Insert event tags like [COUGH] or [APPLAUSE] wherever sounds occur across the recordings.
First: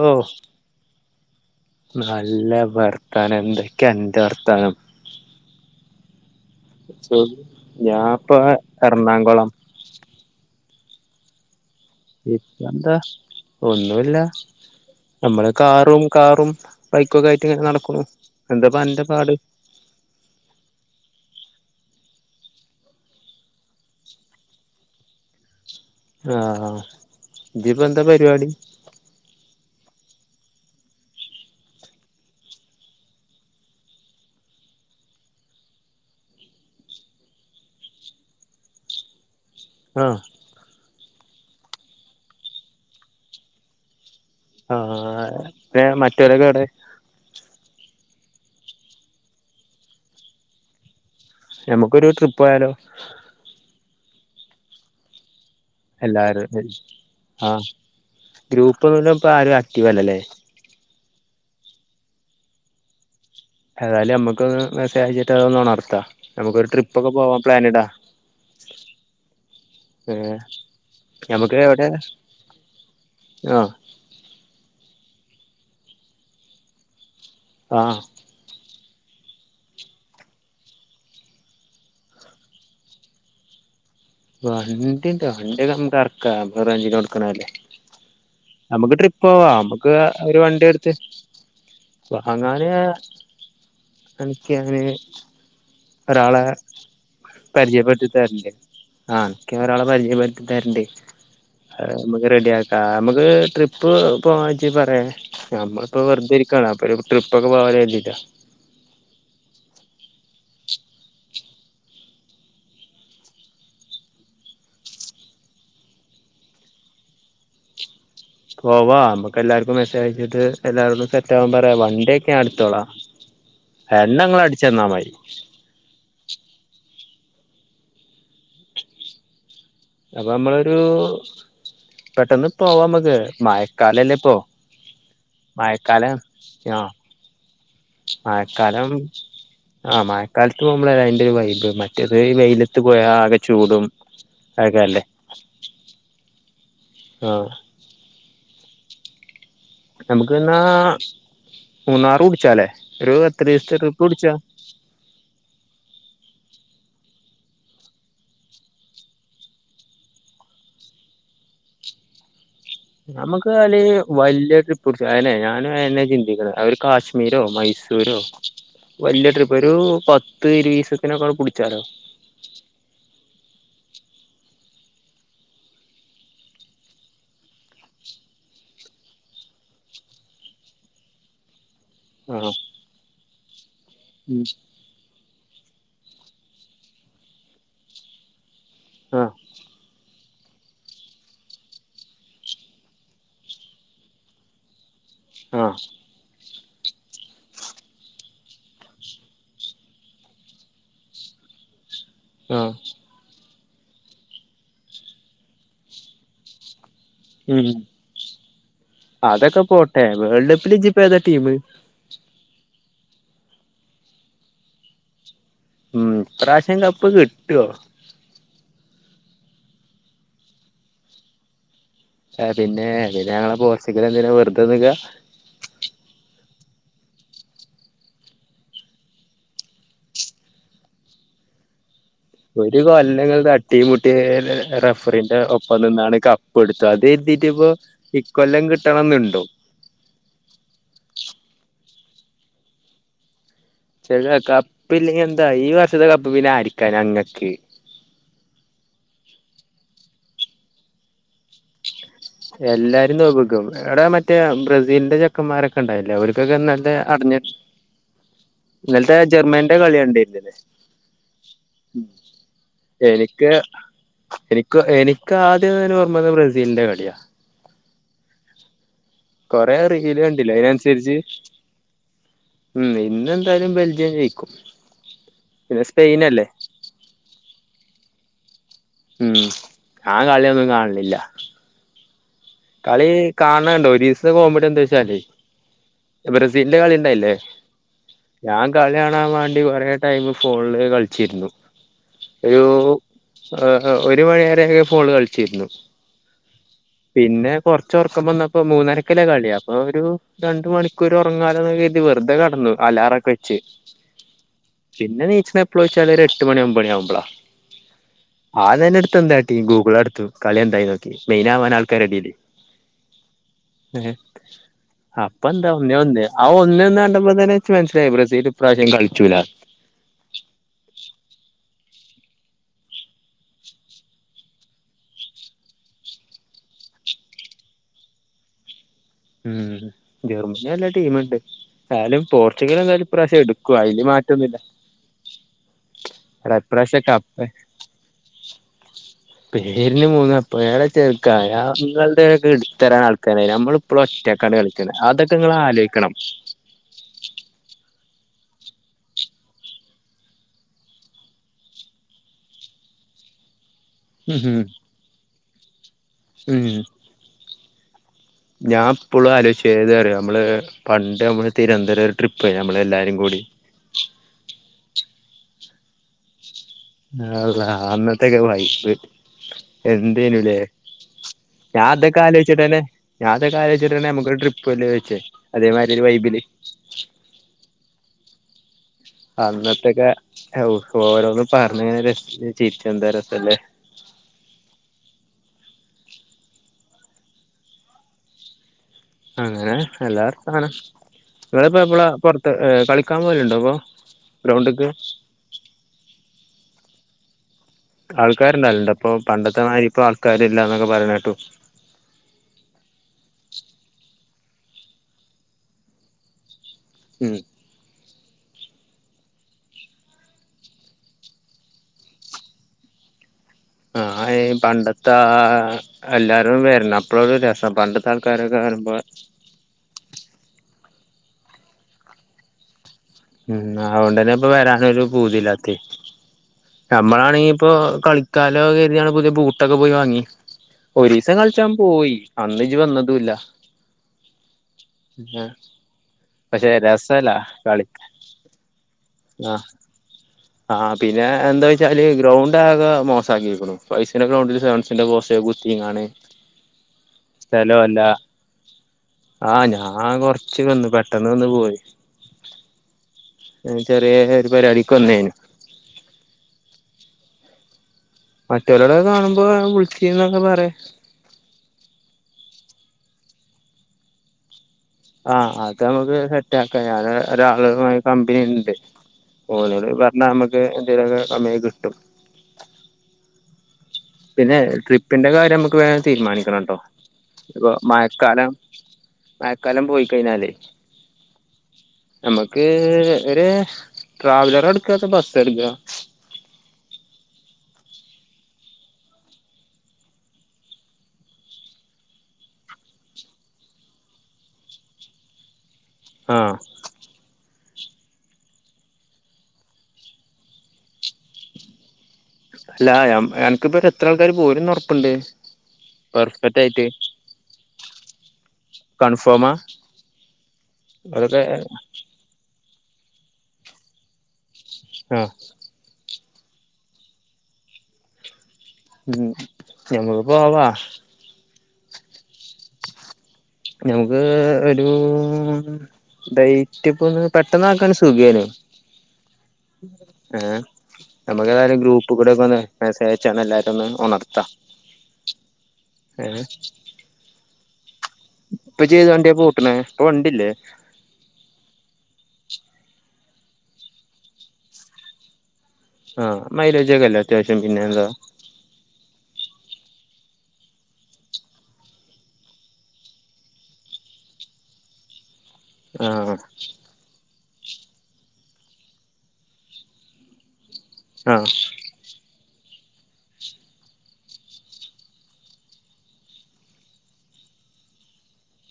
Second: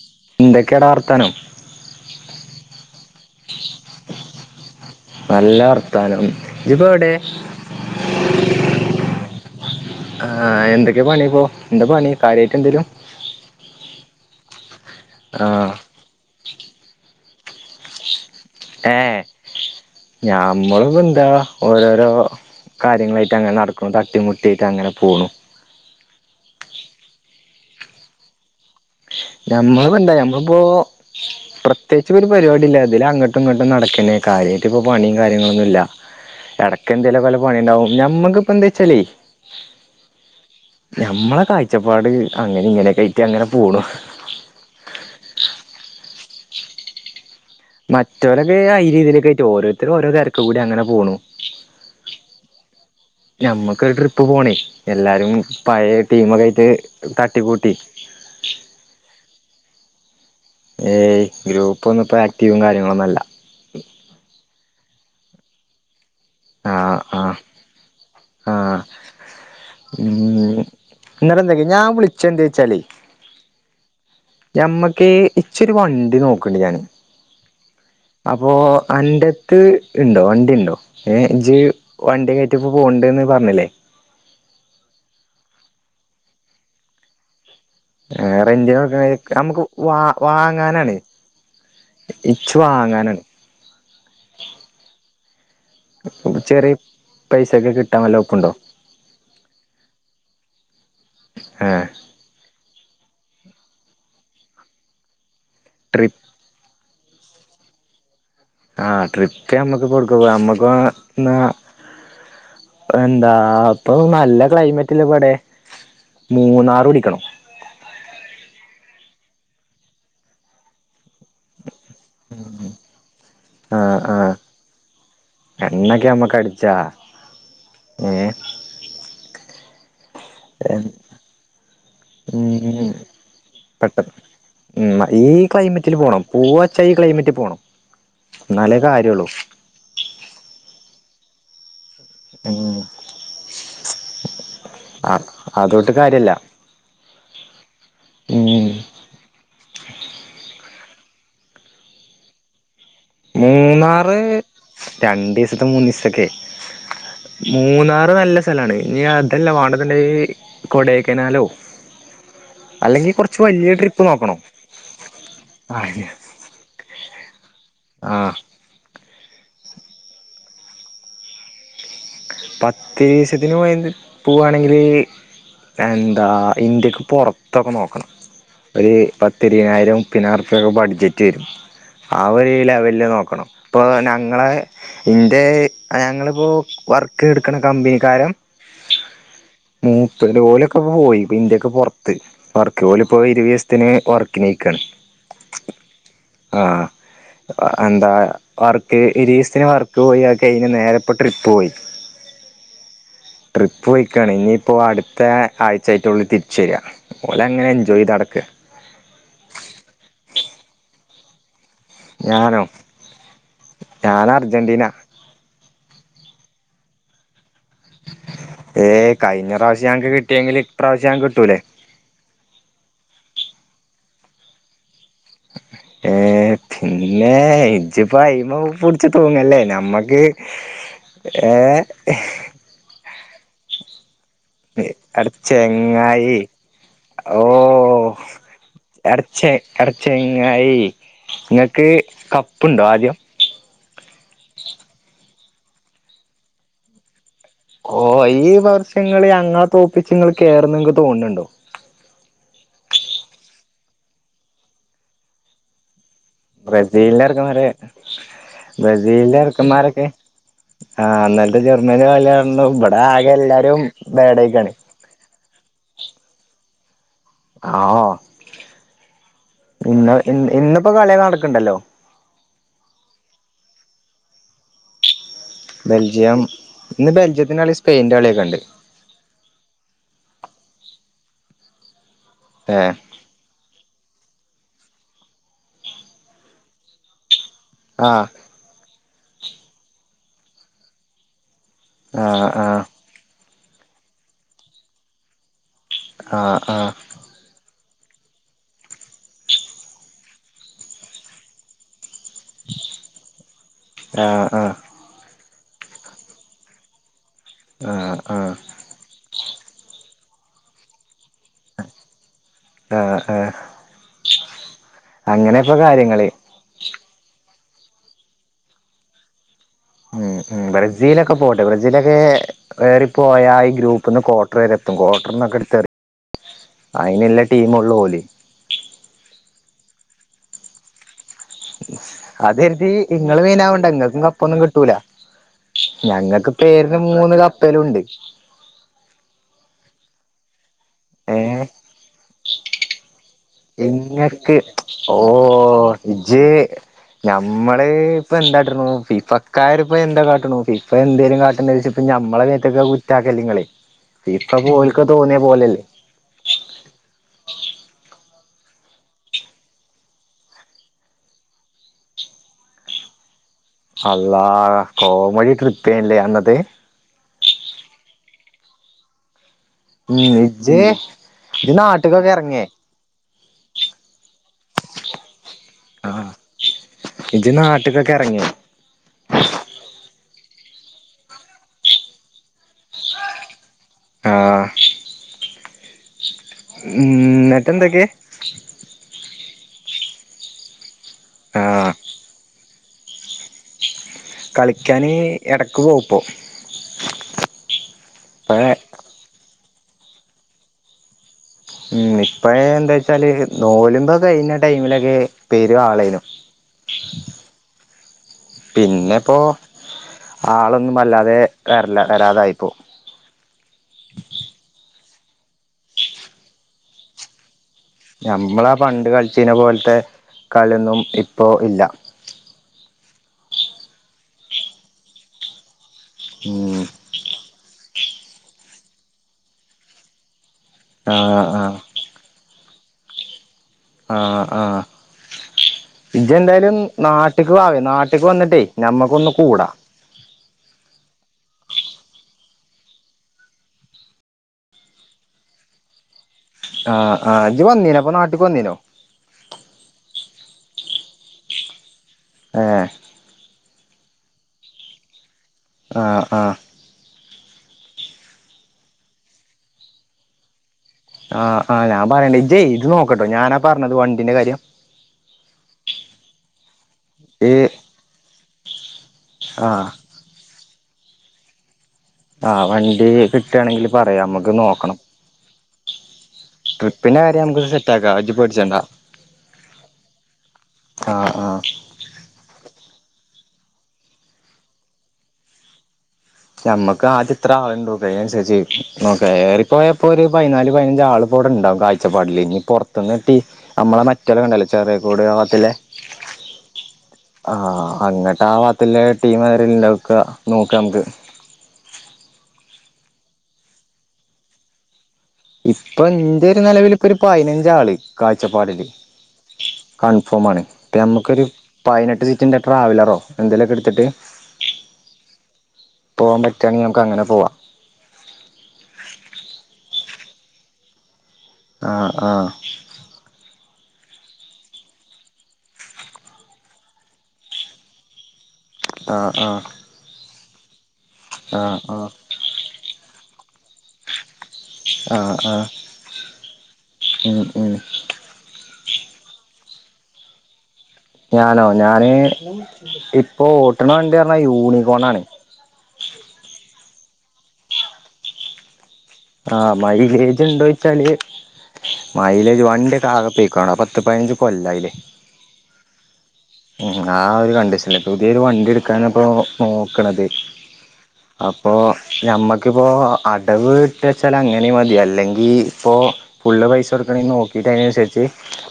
ഓ എന്തകെയാടാ വർതാനം നല്ല വർത്താനം എന്തക്കെയാ അന്റെ വർത്താനം നല്ല വർത്താനം ഇജിപ്പോ എവിടെ [UNINTELLIGIBLE] ഞാപ്പ എറ്ണാങ്കുളം [UNINTELLIGIBLE] പണിപ്പോ എന്താ പണി കാര്യായ്ട്ടെന്തേലും എന്താ ഒന്നുല്ല നമ്മള് കാറും കാറും ബൈക്കൊക്കെ ആയ്ട്ട് നടക്കുണു ഏ ഞമ്മളിപ്പെന്താ ഓരോരോ കാര്യങ്ങളായ്ട്ടങ്ങനെ നട്ക്കും തട്ടിമുട്ടിയ്ട്ടങ്ങനെ പോണു ആ ഇതിപ്പെന്താ പരിപാടി ഞമ്മള് പണ്ടേ നമ്മളിപ്പോ പ്രത്യേയ്ച് ഒരു പരിപാടില്ല ഇതിലെ അങ്ങോട്ടും ഇങ്ങോട്ടും നടക്കന്നെ കാര് എനിക്കിപ്പ പണിം കാര്യങ്ങളൊന്നുവില്ല എടകെന്തേലുവൊകെ വെല്ല പണിയ്ണ്ടാവും ഞമ്മക്കിപ്പെന്താ വെച്ചാലേ ആ ഞമ്മളെ കായ്ച്ചപ്പാട് അങ്ങനെ ഇങ്ങനൊക്കായ്ട്ട് അങ്ങനെ പോണു ആഹ് പിന്നെ മറ്റൊരൊക്കെ എവ്ടെ മറ്റോരൊക്കെ അയ്ലെ ഇതിലെ ഒക്കെ ആയ്ട്ട് പോവും ഓരോര്ത്തരും ഓരോരൊ തരക് കൂടി അങ്ങനെ പോണു ഞമ്മക്കൊരു ട്രിപ്പോയാലോ ഇപ്പ പോണേ എല്ലാരും പഴയ ടീമൊക്കെ എല്ലാരും ആയിട്ട് ആ തട്ടിക്കൂട്ടി ഗ്രൂപ്പ്നിന്നു ഇപ്പ ആരു ആക്റ്റീവല്ലല്ലേ ഏയ് ഗ്രൂപ്പൊന്നും പ്പം ആക്ടീവും കാര്യങ്ങളൊന്നു അല്ല ഏതായാലും നമ്മക്ക് ഒന്ന് മെസ്സേജ് അയ്ച്ചിട്ട് അത് നൊണ [UNINTELLIGIBLE] നമുക്കൊരു ആഹ് ട്രിപ്പൊക്കെ ആഹ് പോവാ പ്ലാനിടാ ആഹ് ഏഹ് ഉം എന്നിട്ട് ഞമുക്ക് എന്തൊക്കെ ഞാൻ എവ്ടെ വിളിച്ച എന്താ വെച്ചാലേ ആഹ് ഞമ്മക്ക് ഇച്ചൊരു വണ്ടി നോക്കണ്ട് ഞാന് ആഹ് അപ്പോ അന്റത്ത് ഇണ്ടോ വണ്ടിണ്ടോ ജ് വണ്ടിയൊകായ്ട്ടിപ്പോ പോണ്ടെന്ന് പറ്ഞ്ഞില്ലേ വണ്ടി വണ്ടിയൊക്കെ നമുക്ക് ഇറക്കാം റെന്റിന് കൊടുക്കണല്ലേ റെന്റിന് നമുക്ക് കൊടുക്കണ ട്രിപ്പ് പോവാ നമുക്ക് വാ ഒരു വണ്ടി എടുത്ത് വാങ്ങാനാണ് ഇച്ച് വാങ്ങാന് വാങ്ങാനാണ് എനിക്കങ്ങനെ ഒരാളെ ചെറിയ പൈസക്ക് കിട്ടാൻ പരിചയപ്പെടുത്തി വല്ല തരണ്ട് ഒപ്പുണ്ടോ ആ അനക്ക് ഞാനൊരാളപരിചയപ്പെടുത്തി തരണ്ട് ഏഹ് അത് നമ്മുക്ക് റെഡിയാ ക്കാം നമ്മക്ക് ട്രിപ്പ് പോവാജ്ജ് പറയെ നമ്മളിപ്പോ ട്രി വെറുതെ ഇരിക്കാണ് അപ്പൊരു ട്രിപ്പൊക്കെ പോവലോ കര്തീട്ടാ ആ ട്രിപ്പ് ഞമ്മക്ക് കൊടുക്ക പോവ മ്മക്ക് ന്നാ എന്താ ഇപ്പൊ നല്ല ക്ലൈമറ്റല്ലേ ഇവടെ മൂന്നാറ് പിടിക്കണം പോവാ മ്മക്ക് എല്ലാവർക്കും മെസ്സേജയച്ചിട്ട് എല്ലാവർക്കും സെറ്റാവാൻ പറയാ വ ണ്ടിയൊക്കെ ഞാൻ എടുത്തോളാ ആഹ് ആഹ് എണ്ണങ്ങളടിച്ചന്നാൽ മതി എണ്ണൊക്കെ നമ്മക്ക് അടിച്ചാ ഏ അപ്പൊ നമ്മളൊരു പെട്ടന്ന് ഉം പോവാമ്മക്ക് പെട്ടെന്ന് മഴക്കാലല്ലേ ഇപ്പോ ഉം ഈ ക്ലൈമറ്റിൽ പോണം പൂവച്ച ആഹ് ഈ ക്ലൈമറ്റിൽ പോണം എന്നാലേ മഴക്കാലം കാര്യള്ളൂ ആ മഴക്കാലത്ത് പോകുമ്പോള അതിന്റെ ഒരു വൈബ് മ റ്റത് ഉം വെയിലത്ത് പോയാ ആകെ ചൂടും അതൊക്കെല്ലേ ആഹ് അതോട്ട് കാര്യല്ല ആ ഉം നമുക്ക്ന്നാ മൂന്നാറുടിച്ചാലേ മൂന്നാറ് രണ്ടിസത്തെ മൂന്നീസൊത്തൊക്കെ മൂന്നാറ് നല്ല സ്ഥലാണ് ഇനി അതല്ല വാണ്ടത് ണ്ടേ കൊടൈക്കനാലോ നമ്മുക്ക് അല്ലേ ട്രിപ്പ് നോക്കണം വല്ല്യ ട്രിപ്പ് ട്ച്ചാലെ ആഹ് ഞാനയന്നെയാ ചിന്തിക്ക്ണേ അവര് കാശ്മീരോ മൈസൂ രോ ആഹ് വല്യ ട്രിപ്പ് ഒരു പത്ത് ഇരീവിസത്തിനൊക്കെ പിടിച്ചാലോ പത്തീസത്തിന് പോയാണ്ട് പോവാണെങ്കില് എന്താ ഇന്ത്യക്ക് പൊറത്തൊക്കെ നോക്കണം ഒരു പത്തിരുനായിരംപ്പിനാർക്കൊക്കെ ബഡ്ജറ്റ് വരും ആ ആഹ് ഒരു ലെവലില് നോക്കണം ഇപ്പൊ ഉം ഞങ്ങളെ ൻ്റെ ഞങ്ങളിപ്പോ വർക്ക് എടുക്കണ കമ്പനിക്കാരും ആഹ് മ് ത്ത്ന്റെ ഓലൊക്കെ പ്പ പോയി പ്പ ഇന്ത്യക്ക് പൊറത്ത് വർക്ക് ഓല് പോയി ഇരുവിസത്തിന് വർക്കിലേക്കാണ് ആ ആ എന്താ വർക്ക് ഇരുപ്തീശത്തിന് വർക്ക് പോയി അത് കെഴിഞ്ഞ് നേരെപ്പോ ട്രിപ്പ് പോയി ആ ട്രിപ്പ് പോയിക്കാണ് ഇനിയിപ്പോ അടുത്ത ആഴ്ചായിട്ടൊള്ളു തിരിച്ചു വര്വ ഉം അതൊക്കെ പോട്ടെ വേൾഡപ്പില് ഇജ്ജ് ഏതാ ടീമ് ഞാനോ ഞാൻ അർജന്റീന ഉം ഇപ്രാവശ്യം കപ്പ് കിട്ടുവോ ഏ കഴിഞ്ഞ പ്രാവശ്യം ഞങ്ങക്ക് കിട്ടിയെങ്കിൽ ഇപ്രാവശ്യം ഞങ്ങക്ക് കിട്ടൂലേ ക്ഷെ പിന്നെ പിന്ന ങ്ങളെ പോർച്ചുഗൽ എന്തിനാ വെറുതെ നിക്ക ഏ പിന്നെ ഇജിപ്പയ്മെ പൊടിച്ച് തൂങ്ങല്ലേ ഞമ്മക്ക് ഏ ഒരു കൊല്ലങ്ങൾ തട്ടീം മു ട്ടി എട റഫറിന്റെ ഒപ്പം നിന്നാണ് ചെങ്ങായി കപ്പ് എടുത്തത് അത് എത്തീട്ടിപ്പോ ഇക്കൊല്ലം കിട്ടണം എടച്ച എടച്ചങ്ങായി ങ്ങക്ക് കപ്പുണ്ടോ ആദ്യം [UNINTELLIGIBLE] കപ്പില്ലെങ്കി എന്താ ഈ വർഷത്തെ കപ്പ് പിന്നെ ആയിരിക്കാ ഞങ്ങ ഓ ഈ വർഷ ങ്ങള് ഞങ്ങളെ തോപ്പിച്ച് ങ്ങള് കേറുന്ന് ങ്ങക്ക് തോന്നണ് ണ്ടോ എല്ലാരും തോപിക്കും എവിടെ മറ്റേ ബ്രസീലിന്റെ ചെക്കന്മാരൊക്കെ ഉണ്ടായില്ലേ അവർ ബ്രസീലന്റെറെർക്കെമാര ഇന്നലത്തെ ജർമ്മനിന്റെ കളി ബ്രസീലന്റെർക്കെന്മാരൊക്കെ കണ്ടിരുന്നില്ലേ ആഹ ഇ ന്നലത്തെ ജർമ്മനി വല്ലു ഇവിടെ ആകെ എനിക്ക് എല്ലാരും വേടക്കാണ് എനിക്ക് എനിക്ക് ആദ്യം ഓർമ്മ ബ്രസീലിന്റെ കളിയാ ആ കൊറേ ഇന്ന് റീല് ഇ കണ്ടില്ലേ ഇന്നിപ്പോ അതിനനുസരിച്ച് കളിയ നടക്കണ്ടല്ലോ ഉം ഇന്നന്തെയാലും ബെൽജിയം ജയിക്കും പിന്നെ ബെൽജിയം സ്പെയിനല്ലേ ഇന്ന് ബെൽജിയത്തിൻ്റെ കളി സ്പെയിൻ്റെ കളിയൊക്കെ ഉണ്ട് ഉം ഞാൻ കളിയൊന്നും കാണലില്ല ഏഹ് കളി കാണണ്ടോ ഒരു കോമഡി എന്താെച്ചല്ലേ ബ്രസീലിന്റെ കളിണ്ടായില്ലേ ആഹ് ഞാൻ കളികാ കാണാൻ വേണ്ടി കുറെ ടൈം ഫോണില് കളിച്ചിരുന്നു ആ ആ ആ ഒരു മണിയ വരക്കെ ഫോണ് കളിച്ചിരുന്നു ആഹ ആഹ പിന്നെ കുറച്ചുറക്കം വന്നപ്പോ മൂന്നരക്കല്ലേ കളി അപ്പൊ ഒരു രണ്ട് മണിക്കൂർ ഉറങ്ങാലന്ന കരുതി വെ പത്തേക്ക് കടന്നു അലാറൊക്കെ വെച്ച് ആഹ് ആഹ് ആഹ് പിന്നെ നീച്ച ഇപ്പോളിയിച്ചാൽ ഒരു എട്ട് മണി ഒൻമ്പണി ആവുമ്പോളാ ആഹ് ആഹ് ആതന്നെ അടുത്ത് എന്താട്ടീ ഗൂഗിള അടുത്തു കളി എന്തായി നോക്കി മെയിന ആവാൻ ആൾക്കാർ റെടല് ആഹ് ആഹ് എ അപ്പന്താ അങ്ങനെപ്പൊ ഒന്നേ ഒന്ന് കാര്യങ്ങള് ആ ഒന്നെ ഒന്ന് കണ്ടപ്പ താനെ മനസ്സിലായി ബ്രസീൽ ഇപ്രാവശ്യം കളിച്ചൂല്ല അതിലൊക്കെ എറി പ്പോയാ ഈ ഗ്രൂപ്പ് നിന്ന് ക്വാർട്ടർ വരെ എത്തും ക്വാർട്ടർന്നൊക്കെ എടുത്ത്റി അയിനല്ല ടീമ് ഉള്ള പോലെ ഉം ജർമനി നല്ല ടീമണ്ട് അത്‌ കരുതി ഇങ്ങള് എടുക്കും മൈനാവണ്ട അതില് നിങ്ങൾക്കും കപ്പൊന്നും മാറ്റൊന്നുമില്ല കിട്ടൂല ഞങ്ങക്ക് എടാ പേരിന് ഇപ്രാവശ്യം മൂന്ന് കപ്പ് കപ്പെലും ഉണ്ട് പേരിന് മൂന്ന് കപ്പ് ചെറുക്കായങ്ങളുടെഎടുത്തരാൻ ആൾ എങ്ങക്ക് ഓ അതൊക്കെ നിങ്ങൾ ആലോചിക്കണം ജേ നമ്മള് ഇപ്പൊ എന്താട്ട ണു ഫി ഫക്കാരിപ്പൊ എന്താ കാട്ടണു ഫിഫ എന്തേലും കാട്ടണ ച ഇപ്പ ഞമ്മടെ മേത്തക്ക കുറ്റാണ് നിങ്ങൾ ഇപ്പൊ ഉം പോലക്ക തോന്നിയ പോലല്ലേ ഉം ഞാൻ ഇപ്പോഴും ആലോചിച്ചത് ഏത് അറിയോ നമ്മൾ പണ്ട് നമ്മൾ തിരുവനന്തരം ഒരു ട്രിപ്പ് പോയി നമ്മൾ എല്ലാരും കൂടി അള്ളാ കോമടി ട്രിപ്പ്യല്ലേ അന്നത് അല്ല അന്നത്തെക്ക വൈബ് ഉം എന്തേനുല്ലേ ഇജ്ജ് ഇജ്ജ് ഞാൻ അതൊക്കെ നാട്ട്ക്കൊക്കെ എറങ്ങേ ആലോചിച്ചിട്ടന്നെ ഞാൻ അതൊക്കെ ആലോചിച്ചിട്ടണ്ടെ നമ്മുക്ക് ട്രിപ്പ്ല്ലേ വച്ചേ അതേമാതിരിരു ആ വൈബില് ഇജ്ജ് നാട്ട്ക്കൊക്കെ എറങ്ങേ അന്നത്തക്കെ ഓരോന്ന് പറഞ്ഞ് ഇങ്ങനെ ചിരിച്ച എന്താ രസല്ലേ ആ ഉ എന്നിട്ട് എന്തൊക്കെ അങ്ങനെ എല്ലാർക്കും സാനം ആ ഇങ്ങളിപ്പ എപ്പളാ പുറത്ത് കളിക്കാൻ പോലുണ്ടോ അപ്പൊ ഗ്രൗണ്ട്ക്ക് കളിക്കാന് ഇടക്ക് പോവും ഇപ്പം ആൾക്കാര് നല്ലപ്പോ പണ്ടത്തെമാതിരി ഇപ്പോ ആൾക്കാര് ഇല്ലന്നൊക്കെ പറയണ കേട്ടു ഉം ഇപ്പ എന്താ വച്ചാല് നോലുമ്പ കഴിഞ്ഞ ടൈമിലൊക്കെ പേരും ആളേനും ഉം പിന്നെപ്പോ ആളൊന്നും അല്ലാതെ വരല്ല വരാതായിപ്പോ ആഹ് പണ്ടത്തെ ആ എല്ലാരും വരുന്നപ്പോള ഒരു രസ നമ്മളാ പണ്ട് കളിച്ചനെ പോലത്തെ കളിയൊന്നും ഇപ്പോ ഇല്ല ഉം അകൊണ്ടന്നെ ഇപ്പൊ വരാനൊരു പൂതില്ലാത്തി ഉം നമ്മളാണെങ്കി ഇപ്പോ കളിക്കാലോ കരുതിയാണ് പുതിയ ബൂട്ടൊക്കെ പോയി വാങ്ങി ഒരീസം ആഹ് ആഹ് കളിച്ചാപോയി അന്ന് ഇജ്ജ് വന്നതുല്ല ആഹ് ആഹ് പക്ഷെ ഇജ്ജെന്തായാലും രസല്ല നാട്ടിക്കവ കളി നാട്ട് ക്ക് വന്നിട്ടേ ഞമ്മക്കൊന്ന് ആഹ് കൂടാ ആഹ് പിന്നെ എന്താ വെച്ചാല് ഗ്രൗണ്ട് ആകെ മോസാക്കിയിക്കുന്നു ഫൈസിന്റെ ഗ്രൗണ്ടിൽ സെവസിന്റെ ആഹ് ആഹ് ഇജ്ജ് സ്ഥല വന്നീനോ അല്ല അപ്പൊ നാട്ട്ക്ക് വന്നീനോ ആഹ് ഞാൻ കൊറ- ച്ച് വന്ന് പെട്ടെന്ന് വന്ന് പോയി ഏഹ് ചെറിയേരു പരുവാടിക്ക് വന്നെയ്നു ആഹ് ആഹ് മറ്റവരോട് കാണുമ്പൊ വിളിച്ചിന്നൊക്കെ പറയ് കെട്ടോ ഞാനാ പറഞ്ഞത് വണ്ടിന്റെ കാര്യം ആഹ് അതമുക്ക് സെറ്റാക്കാം ഞാൻ ഈ ഒരാള് കമ്പനിണ്ട് ആഹ് ഒനോട് പറഞ്ഞാ മ്മക്ക് എന്തേലൊക്കെ സമയംകിട്ടും ആഹ് വണ്ടി കിട്ടാണെങ്കി പിന്നെ ട്രിപ്പിന്റെ കാര്യം മ്മക്ക് വേഗം തീരുമാനിക്കണോട്ടോ ട്രിപ്പിന്റെ കാര്യം നമുക്ക് ഇപ്പൊ സെറ്റ് ആക്കാം ഇജ്ജ് മയക്കാലം പേടിച്ചണ്ട മഴക്കാലം പോയി കഴിഞ്ഞാലേ ആഹ് ആഹ് നമ്മുക്ക് ഏഹ് ഒരു ട്രാവലറെടുക്കത ബസ്സെടുക്ക ഞമ്മക്ക് ആദ്യ എത്ര ആളുണ്ടോക്ക അയിനനുസരിച്ച് നോകാ ഏറിപ്പോയപ്പോരു പതിനാല് പതിനഞ്ച് ആള് പോട ണ്ടാവും കാഴ്ചപ്പാടിലിനി പൊറത്തുനിട്ടി നമ്മളെ മറ്റെല്ലണ്ടല്ലോ ചെറിയക്കൂട്കല്ലെ ആഹ് ആഹ് അങ്ങട്ട് ആ ഭത്തില്ലെ ടീം [UNINTELLIGIBLE] നോക്ക മുക്ക് അല്ല ഞമ അനക്കിപ്പ എത്ര ആൾക്കാര് പോരുന്നൊറപ്പ്ണ്ട് ഇപ്പൊ എന്റെ ഒരു നിലവിലിപ്പൊരു പതിനഞ്ചാള് കാഴ്ചപ്പാടില് കൺഫേമാ കൺഫോമാണ് ഇപ്പോ അതൊക്കെ ഞമുക്കൊരു പതിനെട്ട് സീറ്റിന്റെ ട്രാവലറോ എന്തേലൊക്കെ എടുത്തിട്ട് ആഹ് പോവാപറ്റുവാണെങ്കി നമക്കങ്ങനെ പോവാ ഞമക്ക്പ്പോവാ ആഹ് ആഹ് ഞമുക്ക് ഒരു ഡൈറ്റ് ഇപ്പൊ ഒന്ന് പെട്ടന്ന് ആക്കാൻ സുഖേനു ആഹ് ആഹ് ഏഹ് നമുക്കേതാലും ആഹ് ആഹ് ഗ്രൂപ്പ് കൂടെ ഒക്കെന്ന് മെസേജ് അയച്ചാണ് എല്ലാരുന്ന് ഉണർ- ആഹ് ആഹ് ഏഹ് ഉഹ് ഉഹ് ഇപ്പൊജ്ജ് ഏത് വണ്ടിയാ പൂട്ടണേ ഇപ്പവണ്ടില്ലേ ഞാനോ ഞാന് ഇപ്പൊ ഓട്ടണ വണ്ടി പറഞ്ഞാ യൂണികോണാണ് ആഹ് മൈലേജൊക്കില്ലെ അത്യാവശ്യം പിന്നെന്താ ആഹ് മൈലേജൊണ്ടേച്ചാല് മൈലേജ് വണ്ടിക്ക ആകെ പൊയ്ക്കാണ് പത്ത് പതിനഞ്ച് കൊല്ല ആയില്ലേ ആഹ് കണ്ടീഷന പുതിയൊരു വണ്ടി എടുക്കാനിപ്പോ നോക്കണത് ആഹ് അപ്പൊ ഞമ്മക്കിപ്പോ അടവ് ച്ചാൽ അങ്ങനെമതി അല്ലെങ്കി ഇപ്പൊ ഫുള്ള് പൈസ കൊടുക്കണെ നോക്കീട്ടയ്നനുസരിച്ച്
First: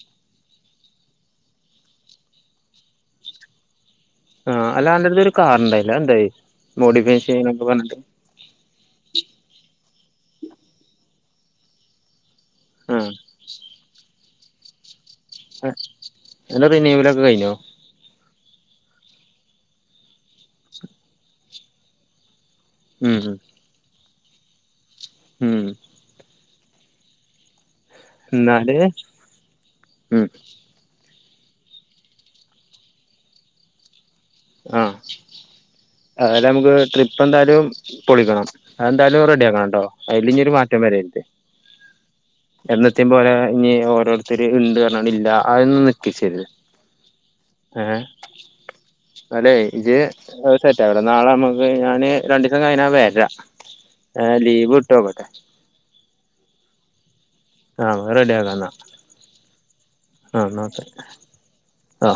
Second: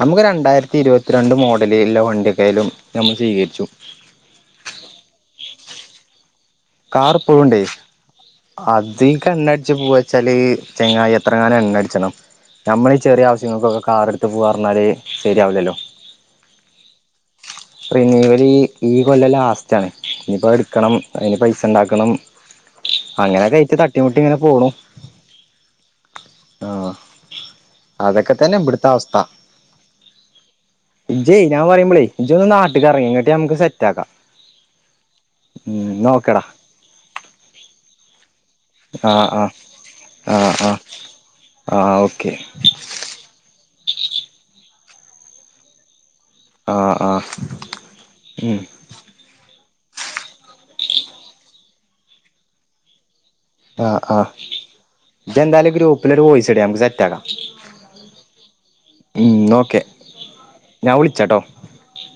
നമുക്ക് രണ്ടായിരത്തി ഇരുപത്തിരണ്ട് മോഡല് ഇള്ള വണ്ടിയക്കായലും നമ്മള് സ്വീകരിച്ചു ബോഡി [UNINTELLIGIBLE] ഒക്കെ പറഞ്ഞിട്ട് അത് കണ്ണടിച്ചു പോവെച്ചാല് ചങ്ങായ് എത്രങ്ങാനം എണ്ണടിച്ചണം നമ്മളി ആഹ് ചെറിയാവശ്യങ്ങൾക്കൊക്കെ കാറെടുത്ത് പോവാറഞ്ഞാല് ശരിയാവില്ലല്ലോ ഇന്റെ റിനീവലൊക്കെ കഴിഞ്ഞോ ഇ ഈ കൊല്ലം ലാസ്റ്റാണ് ഇനിപ്പൊ എടുക്കണം അയ്ന് പൈസിണ്ടാക്കണം ഉം അങ്ങനെ കഴിച്ച് തട്ടിമുട്ടി ഇങ്ങനെ പോണു ഉം ആ അതൊക്കെ തന്നെ എന്നാല് വിടുത്ത അവസ്ഥ ഉം ഇജയ് ഞാൻ പറയുമ്പളെ ഇജോന്ന് നാട്ട് കറങ്ങ് എന്നിട്ട് നമുക്ക് സെറ്റ് ആക്കാം ആഹ് ഉം നോക്കട അതായത് നമുക്ക് ട്രിപ്പ് എന്തായാലും പൊളിക്കണം അ ആ എന്തായാലും ആ റെഡിയാക്കണം കേട്ടോ അതില് ആ ഇഞ്ഞൊരു ആ മാറ്റം വരെരുത് ആ ഓക്കെ ഇനി ഓരോരുത്തർ ഉണ്ട് പറഞ്ഞിട്ട് ഇല്ല അതൊ ആ ആ ഏ ഉം അതേ ഇജ് സെറ്റ്ട്ട നാളെ നമുക്ക് ഞാന് രണ്ടു ദിവസം കഴിഞ്ഞ വരാം ആ ആ ഇ എന്തായാലും ഗ്രൂപ്പിലരു വോയിസ് ഇട് നമുക്ക് സെറ്റ് ആക്കാം ആ റെഡി ആകുന്ന ഉം ഓക്കെ ആ നോക്കെ ഞാൻ വിളിച്ചാട്ടോ ആ